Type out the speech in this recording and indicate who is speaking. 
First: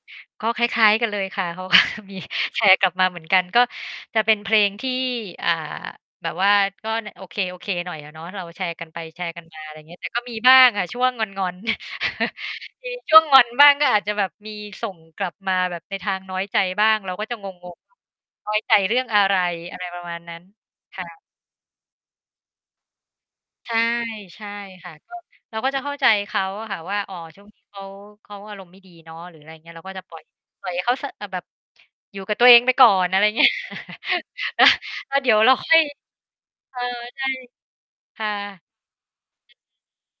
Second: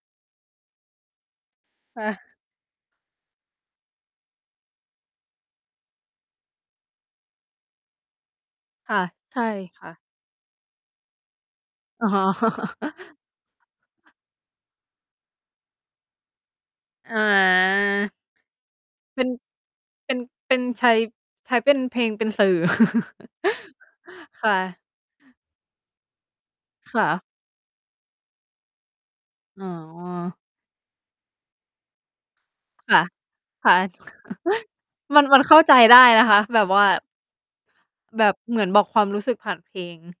Speaker 1: ก็คล้าย ๆ กันเลยค่ะ เพราะว่า
Speaker 2: ค่
Speaker 1: มี
Speaker 2: ะ
Speaker 1: แชร์กลับมาเหมือนกัน ก็จะเป็นเพลงที่ อ่า แบบว่า ก็ใน โอเค ๆ หน่อยอะ เนาะ เราแชร์กัน
Speaker 2: ค
Speaker 1: ไ
Speaker 2: ่
Speaker 1: ป
Speaker 2: ะ
Speaker 1: แชร์
Speaker 2: ใช
Speaker 1: กั
Speaker 2: ่
Speaker 1: นมา อะไรอ
Speaker 2: ค
Speaker 1: ย่าง
Speaker 2: ่
Speaker 1: เง
Speaker 2: ะ
Speaker 1: ี้ย แต่ก็มีบ้างค่ะช่วงงอน ๆ
Speaker 2: อ๋อ
Speaker 1: มีช่วงงอนบ้าง ก็อาจจะแบบมีส่งกลับมาแบบในทางน้อยใจบ้าง เรา
Speaker 2: อ
Speaker 1: ก็จะงง ๆ ว่า
Speaker 2: า
Speaker 1: น้อยใจเรื่องอ
Speaker 2: เ
Speaker 1: ะ
Speaker 2: ป็น
Speaker 1: ไร อะไรประ
Speaker 2: เป
Speaker 1: ม
Speaker 2: ็
Speaker 1: า
Speaker 2: น
Speaker 1: ณนั้น
Speaker 2: เป็นใช้
Speaker 1: ค่ะ
Speaker 2: ใช้เป็นเพลงเป็นสื่อ
Speaker 1: ใช่ ใช
Speaker 2: ค
Speaker 1: ่
Speaker 2: ่ะ
Speaker 1: ค่ะ ก็ เราก็จะเข้าใจเขาอะค่ะว
Speaker 2: ค
Speaker 1: ่า
Speaker 2: ่
Speaker 1: อ๋อ
Speaker 2: ะ
Speaker 1: ช่วงนี้เขา เขาอารมณ์ไม่ดีเนาะ หรืออะไรอย่
Speaker 2: อ
Speaker 1: าง
Speaker 2: ๋
Speaker 1: เงี้ย เราก็จะปล่อย
Speaker 2: อ
Speaker 1: ปล่อยให้เขา ส อา แบบอยู่กับตัวเองไปก่อ
Speaker 2: ค่ะ
Speaker 1: น อะไรอย่าง เงี้ย
Speaker 2: ค่ะ
Speaker 1: แล้ว แล้
Speaker 2: ม
Speaker 1: ว
Speaker 2: ัน
Speaker 1: เดี๋ย
Speaker 2: มั
Speaker 1: ว
Speaker 2: น
Speaker 1: เร
Speaker 2: เ
Speaker 1: า
Speaker 2: ข้า
Speaker 1: ค
Speaker 2: ใจ
Speaker 1: ่อย
Speaker 2: ได้นะคะ แบบ
Speaker 1: เอ
Speaker 2: ว
Speaker 1: อ
Speaker 2: ่า
Speaker 1: ใช่ ค
Speaker 2: แบ
Speaker 1: ่ะ
Speaker 2: บเหมือนบอกความรู้สึกผ่านเพลง